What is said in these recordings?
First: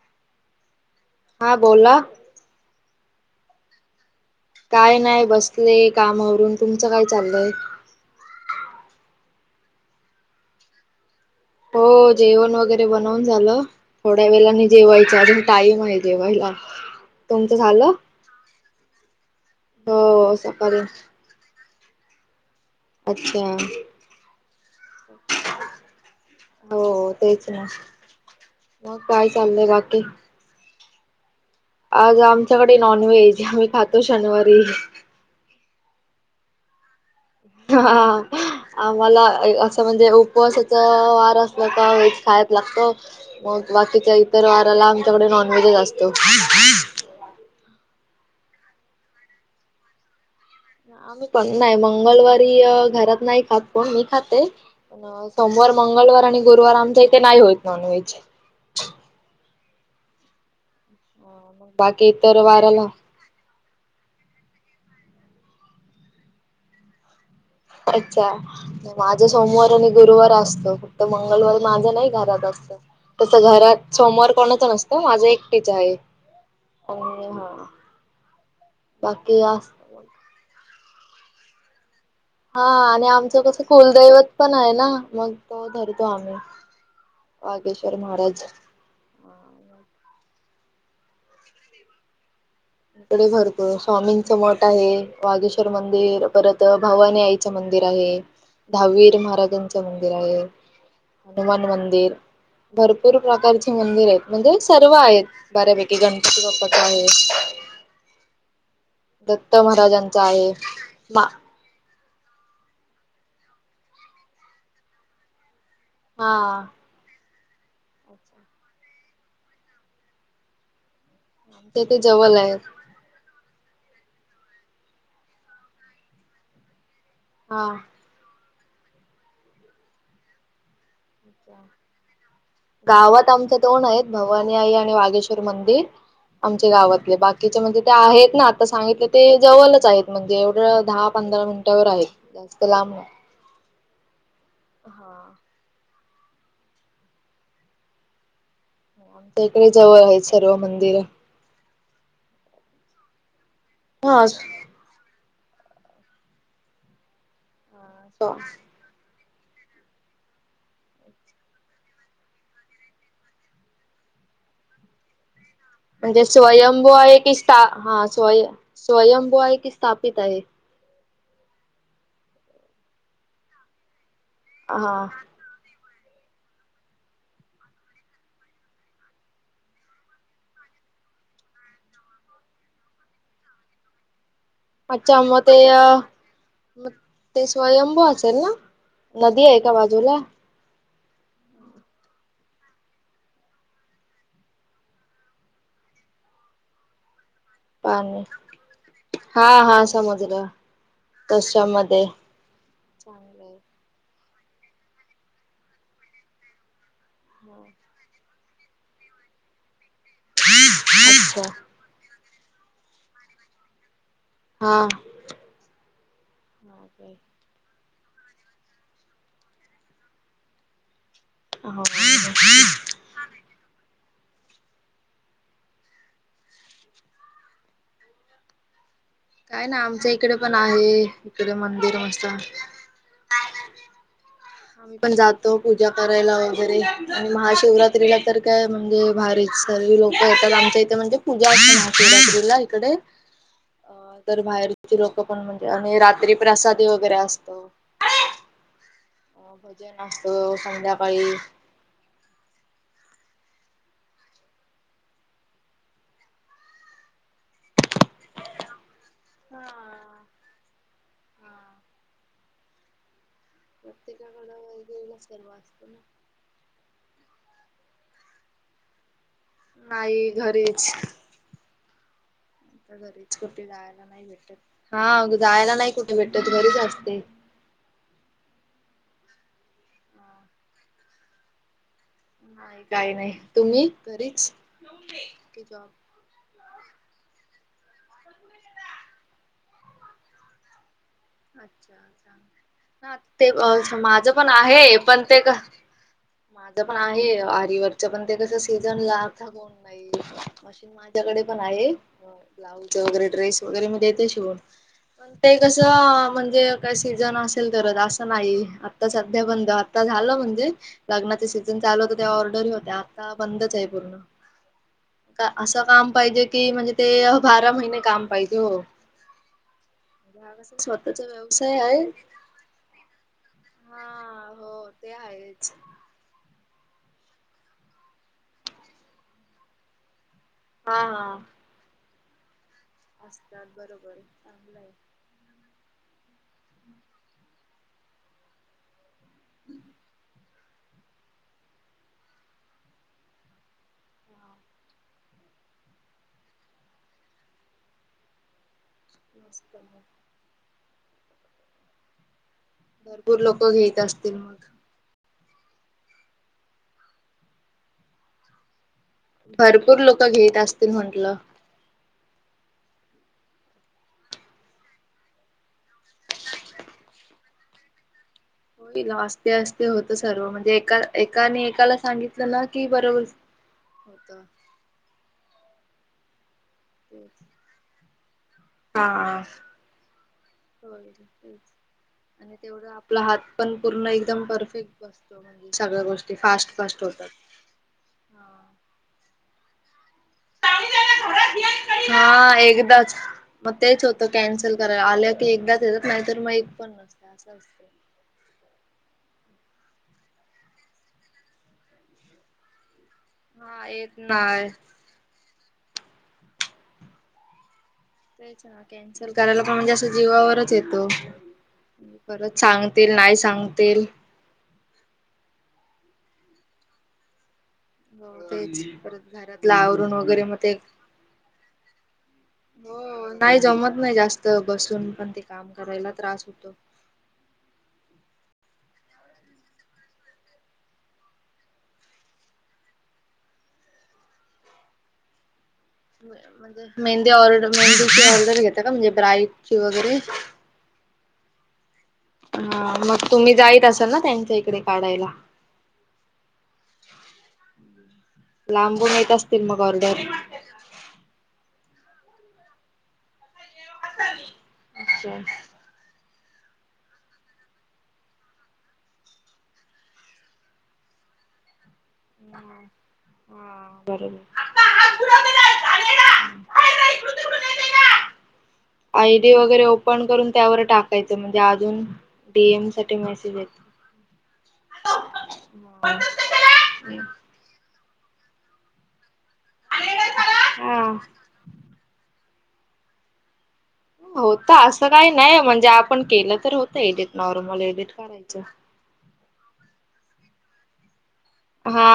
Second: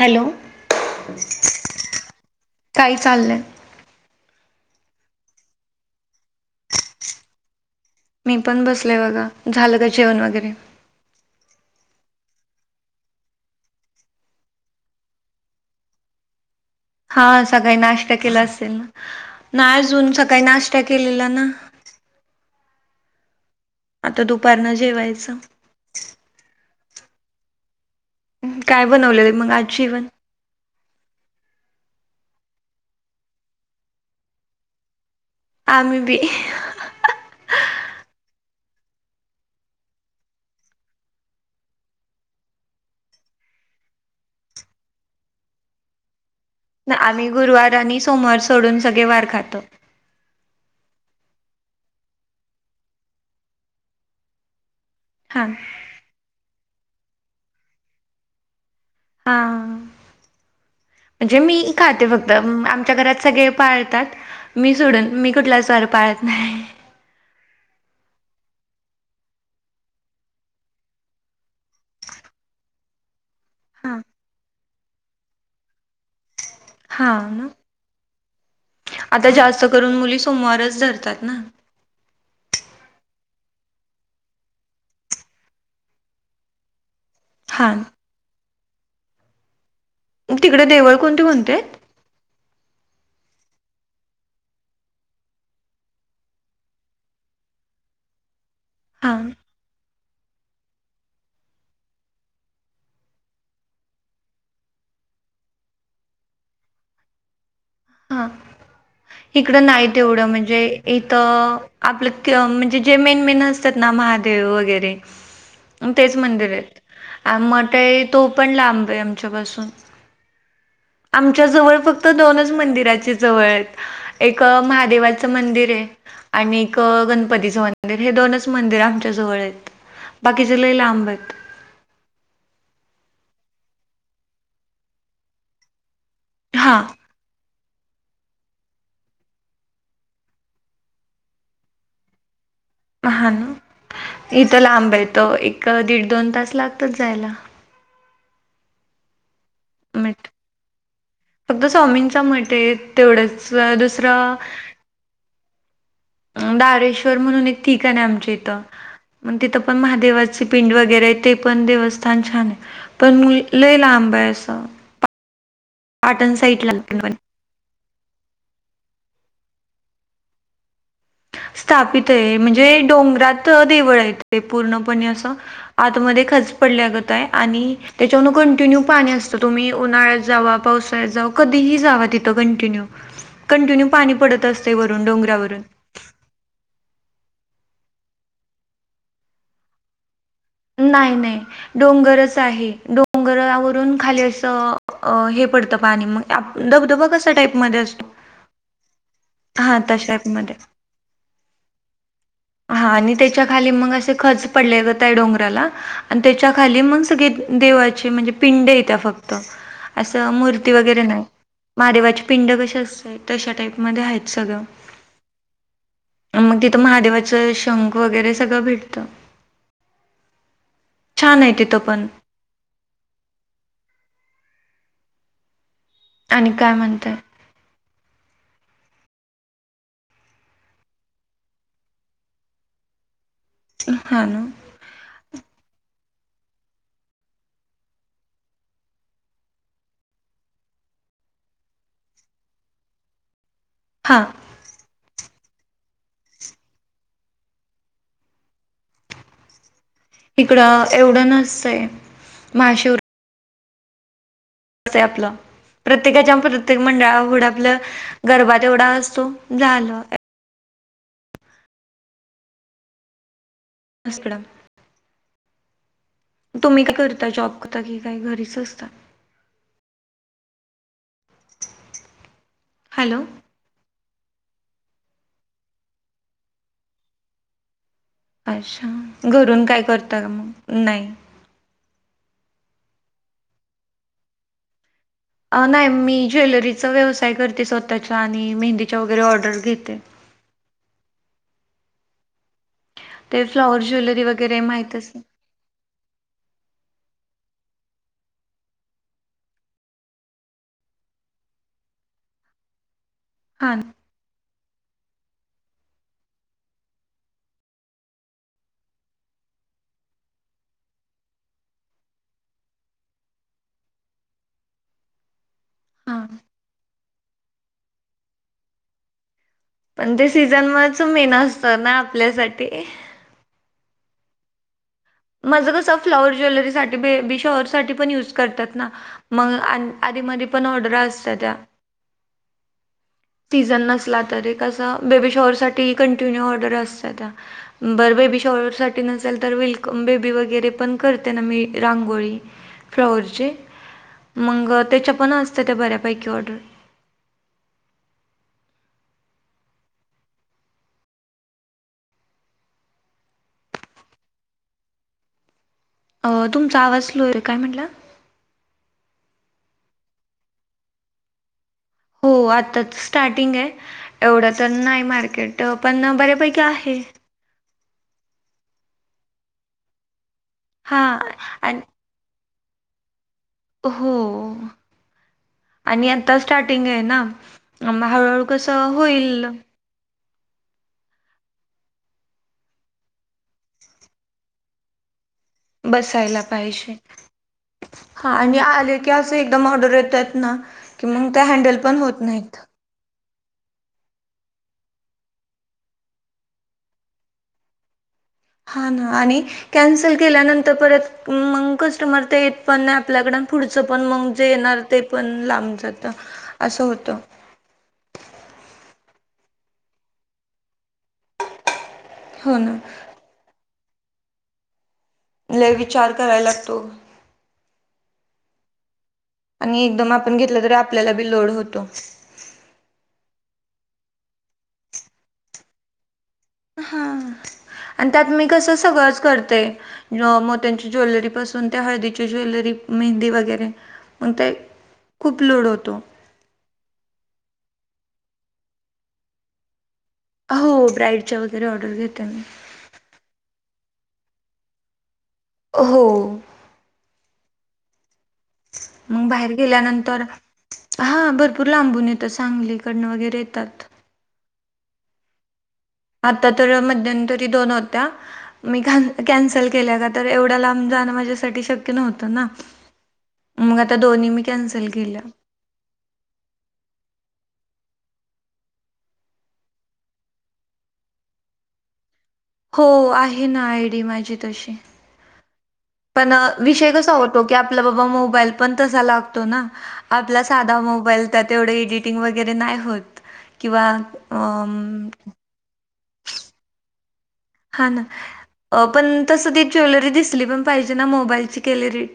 Hello हा बोला काही चाललंय काय नाही बसले कामावरून तुमचं काय चाललंय मी पण बसलय बघा झालं ग जेवण वगैरे हो जेवण वगैरे बनवून झालं थोड्या वेळाने जेवायच अजून टाइम आहे जेवायला हा तुमचं सकाळी झालं नाश्ता केला असेल ना ना अजून सकाळी नाश्ता केलेला ना अचछ आता दुपारन जेवायचं हो तेच ना मग काय बनवलेलं मग आज चाललंय बाकी जेवण आज आमच्याकडे नॉनव्हेज आम्ही खातो शनिवारी आम् बी हा आम्हाला असं म्हणजे उपवासाचा वार असला तरच खायच लागत मग बाकीच्या इतर वाराला आमच्याकडे, नॉनव्हेजच असतो. आम्ही गुरुवार आणि सोमवार सोडून सगळे वार खातो. आम्ही पण नाही मंगळवारी घरात नाही खात, पण मी खाते. हा सोमवार, मंगळवार आणि गुरुवार आमच्या इथे नाही होत नॉनव्हेज. हा म्हणजे मी खाते बाकी फक्त, इतर वाराला आमच्या घरात सगळे पाळतात मी सोडून, मी कुठलाच वार पाळत नाही. अच्छा माझा सोमवार आणि गुरुवार असतो फक्त मंगळवार माझ्या नाही घरात असत. तस घरात हा सोमवार कोणाच नसत, माझं एकटीच आहे. हा आणि हा आता बाकी जास्त अस करून मुली सोमवारच धर धरतात ना. हा आणि आमचं कसं कुलदैवत पण आहे ना, मग तो धरतो आम्ही. हा वागेश्वर महाराज ह ग तिकडे देवळ कोणते कोणते? इकडे भरपूर स्वामींचं मठ आहे वागेश्वर मंदिर परत भवानी आईचं मंदिर. मंदिर आहे हा दहावीर महाराजांच मंदिर आहे हनुमान मंदिर. भरपूर प्रकारचे मंदिर आहेत म्हणजे सर्व आहेत बऱ्यापैकी गणपती बाप्पा च आहे. हा दत्त इकडं नाही महाराजांचा तेवढं आहे म्हणजे इथ. मा आपलं म्हणजे जे मेनमेन असतात ना महादेव वगैरे, तेच हा मंदिर आहेत. आ मठ तो पण लांब आहे आमच्या पाासून आमच्या जवळ इथे फक्त जवळ दोनच आहे मंदिर. एक महादेवाच मंदिर आहे आणि गणपतीचं हा मंदिर हे दोनच मंदिर आमच्या जवळ आहेत बाकीचे लयला लांब आहेत. गावात आमचे दोन आहेत भवानी आई आणि वागेश्वर मंदिर आमच्या हा गावातले बाकीच्या म्हणजे ते आहेत ना आता सांगितले ते जवळच आहेत म्हणजे एवढं दहा पंधरा मिनिटावर आहेत जात. हा ना इथं लांब येतो हा एक दीड दोन तास लागतात जायला. आमच्या इकडे जवळ आहेत सर्व मंदिर. स्वामींच मठ ये तेवढंच हा दुसरं दारेश्वर म्हणून एक ठिकाण आहे आमच्या इथं मग तिथं पण महादेवाचे पिंड वगैरे आहे ते पण देवस्थान छान आहे पण लय लांब बायस म्हणजे स्वयंभू आहे कि हा स्वयं स्वयंभू आहे की स्थापित आहे. स्थापित आहे म्हणजे डोंगरात देवळ आहे ते पूर्णपणे हा असं. आतमध्ये खज पडल्यागत आहे आणि त्याच्यान कंटिन्यू पाणी असतं तुम्ही उन्हाळ्यात जावा पाव पावसाळ्यात जावा, कधी ही जावा तिथ कॉन्टिन्यू पाणी पडत असते वरून अच्छा मग ते डोंगरावरून मग ते स्वयंभू असेल ना नदी आहे का बाजूला नाही नाही डोंगरच आहे डोंगरावरून खाली असं हे पडत मग धबधबा कसा टाईप पाणी हा हा तशा समजलं टाईपमध्ये त्याच्यामध्ये हा आणि त्याच्या खाली मग असं खच पडले गता डोंगराला आणि त्याच्या खाली मग सगळे देवाचे म्हणजे पिंड येत फक्त अस मूर्ती वगैरे नाही, अच्छा महादेवाची. पिंड कसे असतय तशा टाईपमध्येध्ये आहेत सगळं हा. मग तिथं महादेवाच शंख वगैरे सगळं भेटत - हो आणि काय म्हणतय काय ना आमच इकडे पण आहे इकडे मंदिर मस्त हा ना आम्ही पण जातो पूजा करायला वगैरे आणि महाशिवरात्रीला तर काय म्हणजे भारी सर्व लोक येतात आमच्या इथे म्हणजे पूजा असतला इकडे डणरथझद अ तर बाहेर पण म्हणजे आणि रात्री प्रसादी वगैरे असत हो ब इकडं एवढं नसतय महाशिवर कस आहे आपलं प्रत्येकाच्या प्रत्येक मंडळावरढं आपलं गर्भात एवढा असतो हा झाला हा नमस् मॅडम र वास्तो ना तुम्ही काय करता जॉब करता कि काय घरीच असत नाही घरीच आ हॅलो घरीच कुठती जार भेट हा जायला नाही कुठे भेटत घरीच असते अच्छा घरून काय करता का मग नाही नाही काही नाही तुम्ही घरीच की नाही जॉब मी ज्वेलरी व्यवसाय करते स्वतःच्या आणि मेहंदीच्या वगैरे ऑर्डर घेते अच्छा ांग ते फ्लॉवर ज्वेलरी माझं पण वगैरे आहे माहितच पण ते माझ पण आहे च पण ते कस सीझनला अथ कोण नाही मशीन माझ्याकडे पण आहे ब्लाउज वैरे ड्रेस हां वगैरे मी देते शवून पण ते कसं म्हणजे का सीझन असेल अस नाही आता सध्या बंद आता झालं म्हणजे को सीझन चालू होत ते ऑर्डर हो्या आता बंदच आहे पूर्ण मरझढ असं काम पाहिजे की म्हणजे ते बारा महिने काम पाहिजे हो पण ते हा सीझन कसा मच स्वतःचा मेन असत व्यवसाय ना आहे आपल्यासाठी हा हो ते आहेच माझं कसं फ्लावर ज्वेलरी आईयरदद पण ऑर्डर हा असता हा त्या असतात सीझन बरोबर नसला तर एक चांगलं अस आहे बेबी शअर साठी कंटिन्यू ऑर्डर असत त्या बर बेबी शॉर साठी नसेल तर विल बेबी वगैरे पण करते ना मी रांगोळी फ्लॉवररचे मग त्याच्या पण असत त्या बऱ्यापैकी ऑर्डर मस्त भरपूर लोक घेत असतील मग अ तुमचा आवाज सुलो रे काय म्हटलं भरपूर लोक घेत असतील म्हंटलं हो हो आताच स्टार्टिंग आहे एवढं तर नाही मार्केट पण बऱ्यापैकी आहे होईल असस्ते असस्ते होत सर्व म्हणजे एका हां एकाने आणि एकाला सांगितलं ना की बरोबर हो होत आणि आता स्टार्टिंग आहे ना तेच हळूहळू कस हा होईल होय आणि तेवढ आपला हात पण पूर्ण एकदम परफेक्ट बसतो. म्हणजे सगळ्या गोष्टी बसायला फास्ट पाहिजे. फास्ट होतात. हां आणि आले की अस एकदम ऑर्डर येतात- ना कि मग त्या हॅन्डल पण होत नाहीत. हा एकदाच मग तेच होतं कॅन्सल करायला. आल्या की एकदाच येतात नाहीतर मग एक पण नसते असं असत. हा ना आणि कॅन्सल केल्यानंतर परत मग कस्टमर ते येत पण- आपल्याकड पुढच हा पण येत मग जे नाय येणार ते पण लाब- जात असं होत. तेच ना कॅन्सल करायला पण म्हणजे असं जीवावरच येत. हो परत ना सांगतील नाही सांगतील. लई विचार कराय लागतो. हो तेच. घरातल आणि एकदम आवरून आपण वगैरे मग घेतलं ते, तरी आपल्याला बी लोड होतो हो. नाही जमत. नाही जास्त बसून पण ते काम करायला त्रास- होतो. हा आणि त्यात मी कस सगळं- करते. मोत्यांची ज्वेलरी पासून त्या हळदीच्या ज्वेलरी, मेहंदी वगैरे. मग ते खूप लोड होत. म्हणजे मेहंदी ऑर्डर, म्हणजे ती ऑर्डर घेता का म्हणजे ब्राईडची वगैरे? हो ब्राईडच्या वगैरे ऑर्डर घेते. मी. हा. मग तुम्ही जाईत असाल ना त्यांच्या इकडे काढायला? हो. हम्म मग बाहेर गेल्यानंतर- हा भरपूर लांबून- सांगलीकडनं वगैरे येतात. अच्छा. आता तर मध्यंतरी दोन होत्या. मी कॅन्सल केल्या का तर? एवढ्या लांब जाणार- माझ्यासाठी शक्य - तना? म आता हा दोन्ही मी बरोबर कॅन्सल केल्या. गिला- आयडी वगैरे ओपन करून त्यावर टाकायचं. म्हणजे अजून- हो. डीएम साठी आहे मेसेज ना येत. आयडी माझी तशी. पण विषय कसा होतो की आपला बाबा मोबाईल पण तसा लागतो. तोना. आपला साधा हा मोबाईल त्यात एवढी एडिटिंग वगैरे नाही होत. किंवा होत अंम असं काही नाही म्हणजे आपण - केलं तर होतं एडिट नॉर्मल हा ना. एडिट करायचं. पण तस ती ज्वेलरी दिसली पण पाहिजे ना मोबाईल- हा.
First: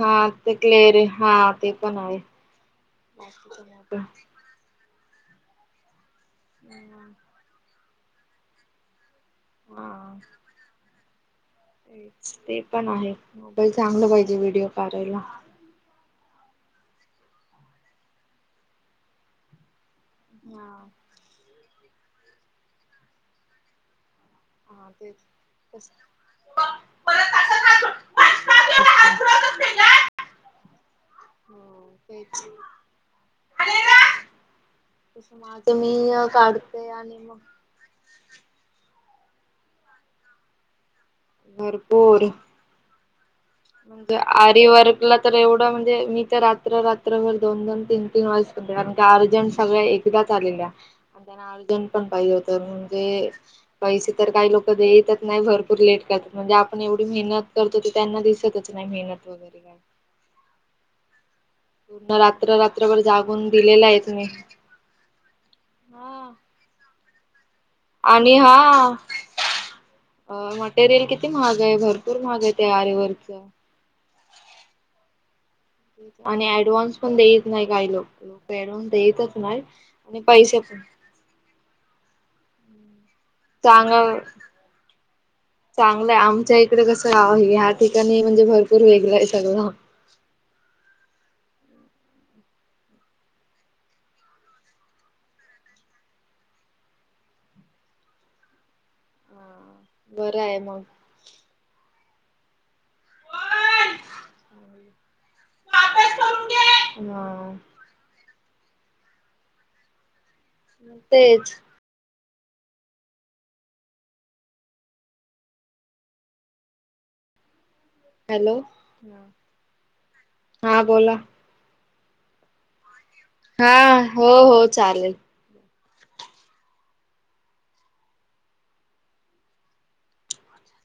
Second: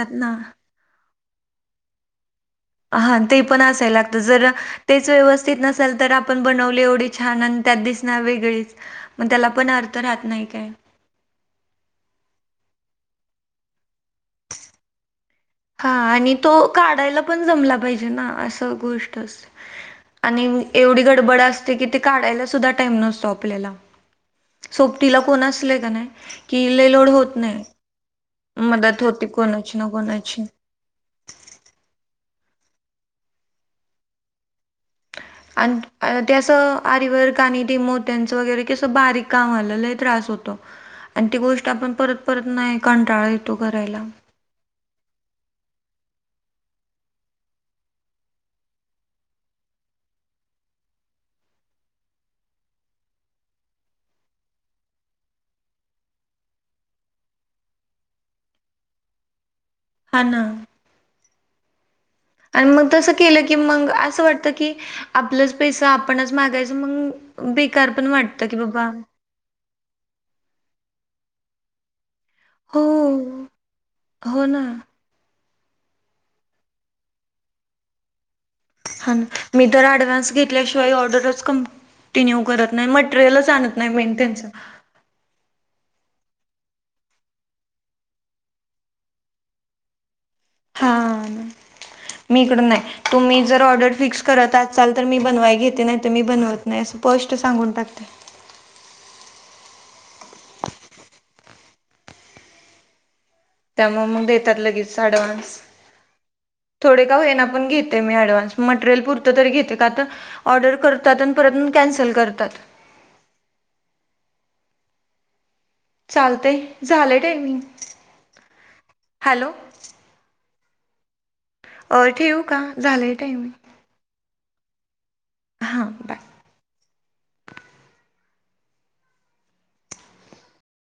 हा ते क्लेअर. आहे हा ते पण आहे. हा ते पण असाय लागत जर तेच व्यवस्थित नसेल तर- आपण बनवली एवढी छान आणि त्यात दिसणार वेगळीच, मग त्याला पण अर्थ हा राहत नाही काही. तेच ते पण आहे पण चांगलं पाहिजे व्हिडिओ का ढायला. हा आणि तो काढायला पण जमला पाहिजे ना? असं गोष्ट अस - आणि हा एवढी गडबड असते की, ते काढायला सुद्धा टाईम नसतो आपल्याला. हा तेच सोबतीला कोण असलय का तस नाही? की लई लोड होत नाही. अच्छा मदत होते कोणाची ना कोणाची. हम तेच. तस माझं अन मी त्या असं काढते आणि मग आरीवर्क आणी मोत्यांचं वगैरे कसं बारीक- कामाला लई त्रास होतो आणि ती गोष्ट आपण परत परत नाही कंटाळ- म्हणज आरिवर्कला तर एवढं म्हणजे मी तर- रात्र रात्रभर दोन- दोन, तीन -तीन वाज- कारण का अर्जंट सगळ्या एकदाच आलेल्या. त्यांना अर्जंट पण पाहिजे होत म्हणून ते पैसे तर काही लोक देेतच नाही. भरपूर लेट- म्हणजे, आपण एवढी मेहनत करतो ते त्यांना दिसतच नाही मेहनत वगैरे. हा ना. पूर्ण रात्र आणि मग रात्रभर तसं केलं जागून की दिलेला मग आहे असं तुम्ही. वाटत की आपलंच पैसा हा. आपणच मागायच मग. बेकार पण आणि वाटतं की हा बाबा मटेरियल किती महाग आहे भर पुर माग त्या हो आरेवरच. हो ना आणि ऍडव्हान्स पण देत नाही काही लोक. ऍडव्हान्स हा देतच नाही. मी तर आणि ऍडव्हान्स पैसे पण घेतल्याशिवाय ऑर्डरच क कटीन्यू करत नाही मटेरियलच आणत नाही मेन त्यांच. चांगलंय आमच्या इकडे कसंव ह्या ठिकाणी म्हणजे भरपूर वेगला आहे सगळ हा. मीकड नाही तुम्ही जर ऑर्डर फिक्स करत आचाल तर मी बनवाय घेते नाही, तर मी बनवत नाही. पष्ट सांगून टाकते. बरं आहे मग. त्यामुळे मग देतात लगेच आडवन्स. थोडे का हो ना हा पण घेते मीआडवस मटेरियल पुर तरी घेते का ऑर्डर करतात आणि तेच परत कॅन्सल करतात. चालतय झालंय टायमिंग. हॅलो हॅलो हा बोला अ ठेवू का झालय. हा हो हो चालेल. हां बाय.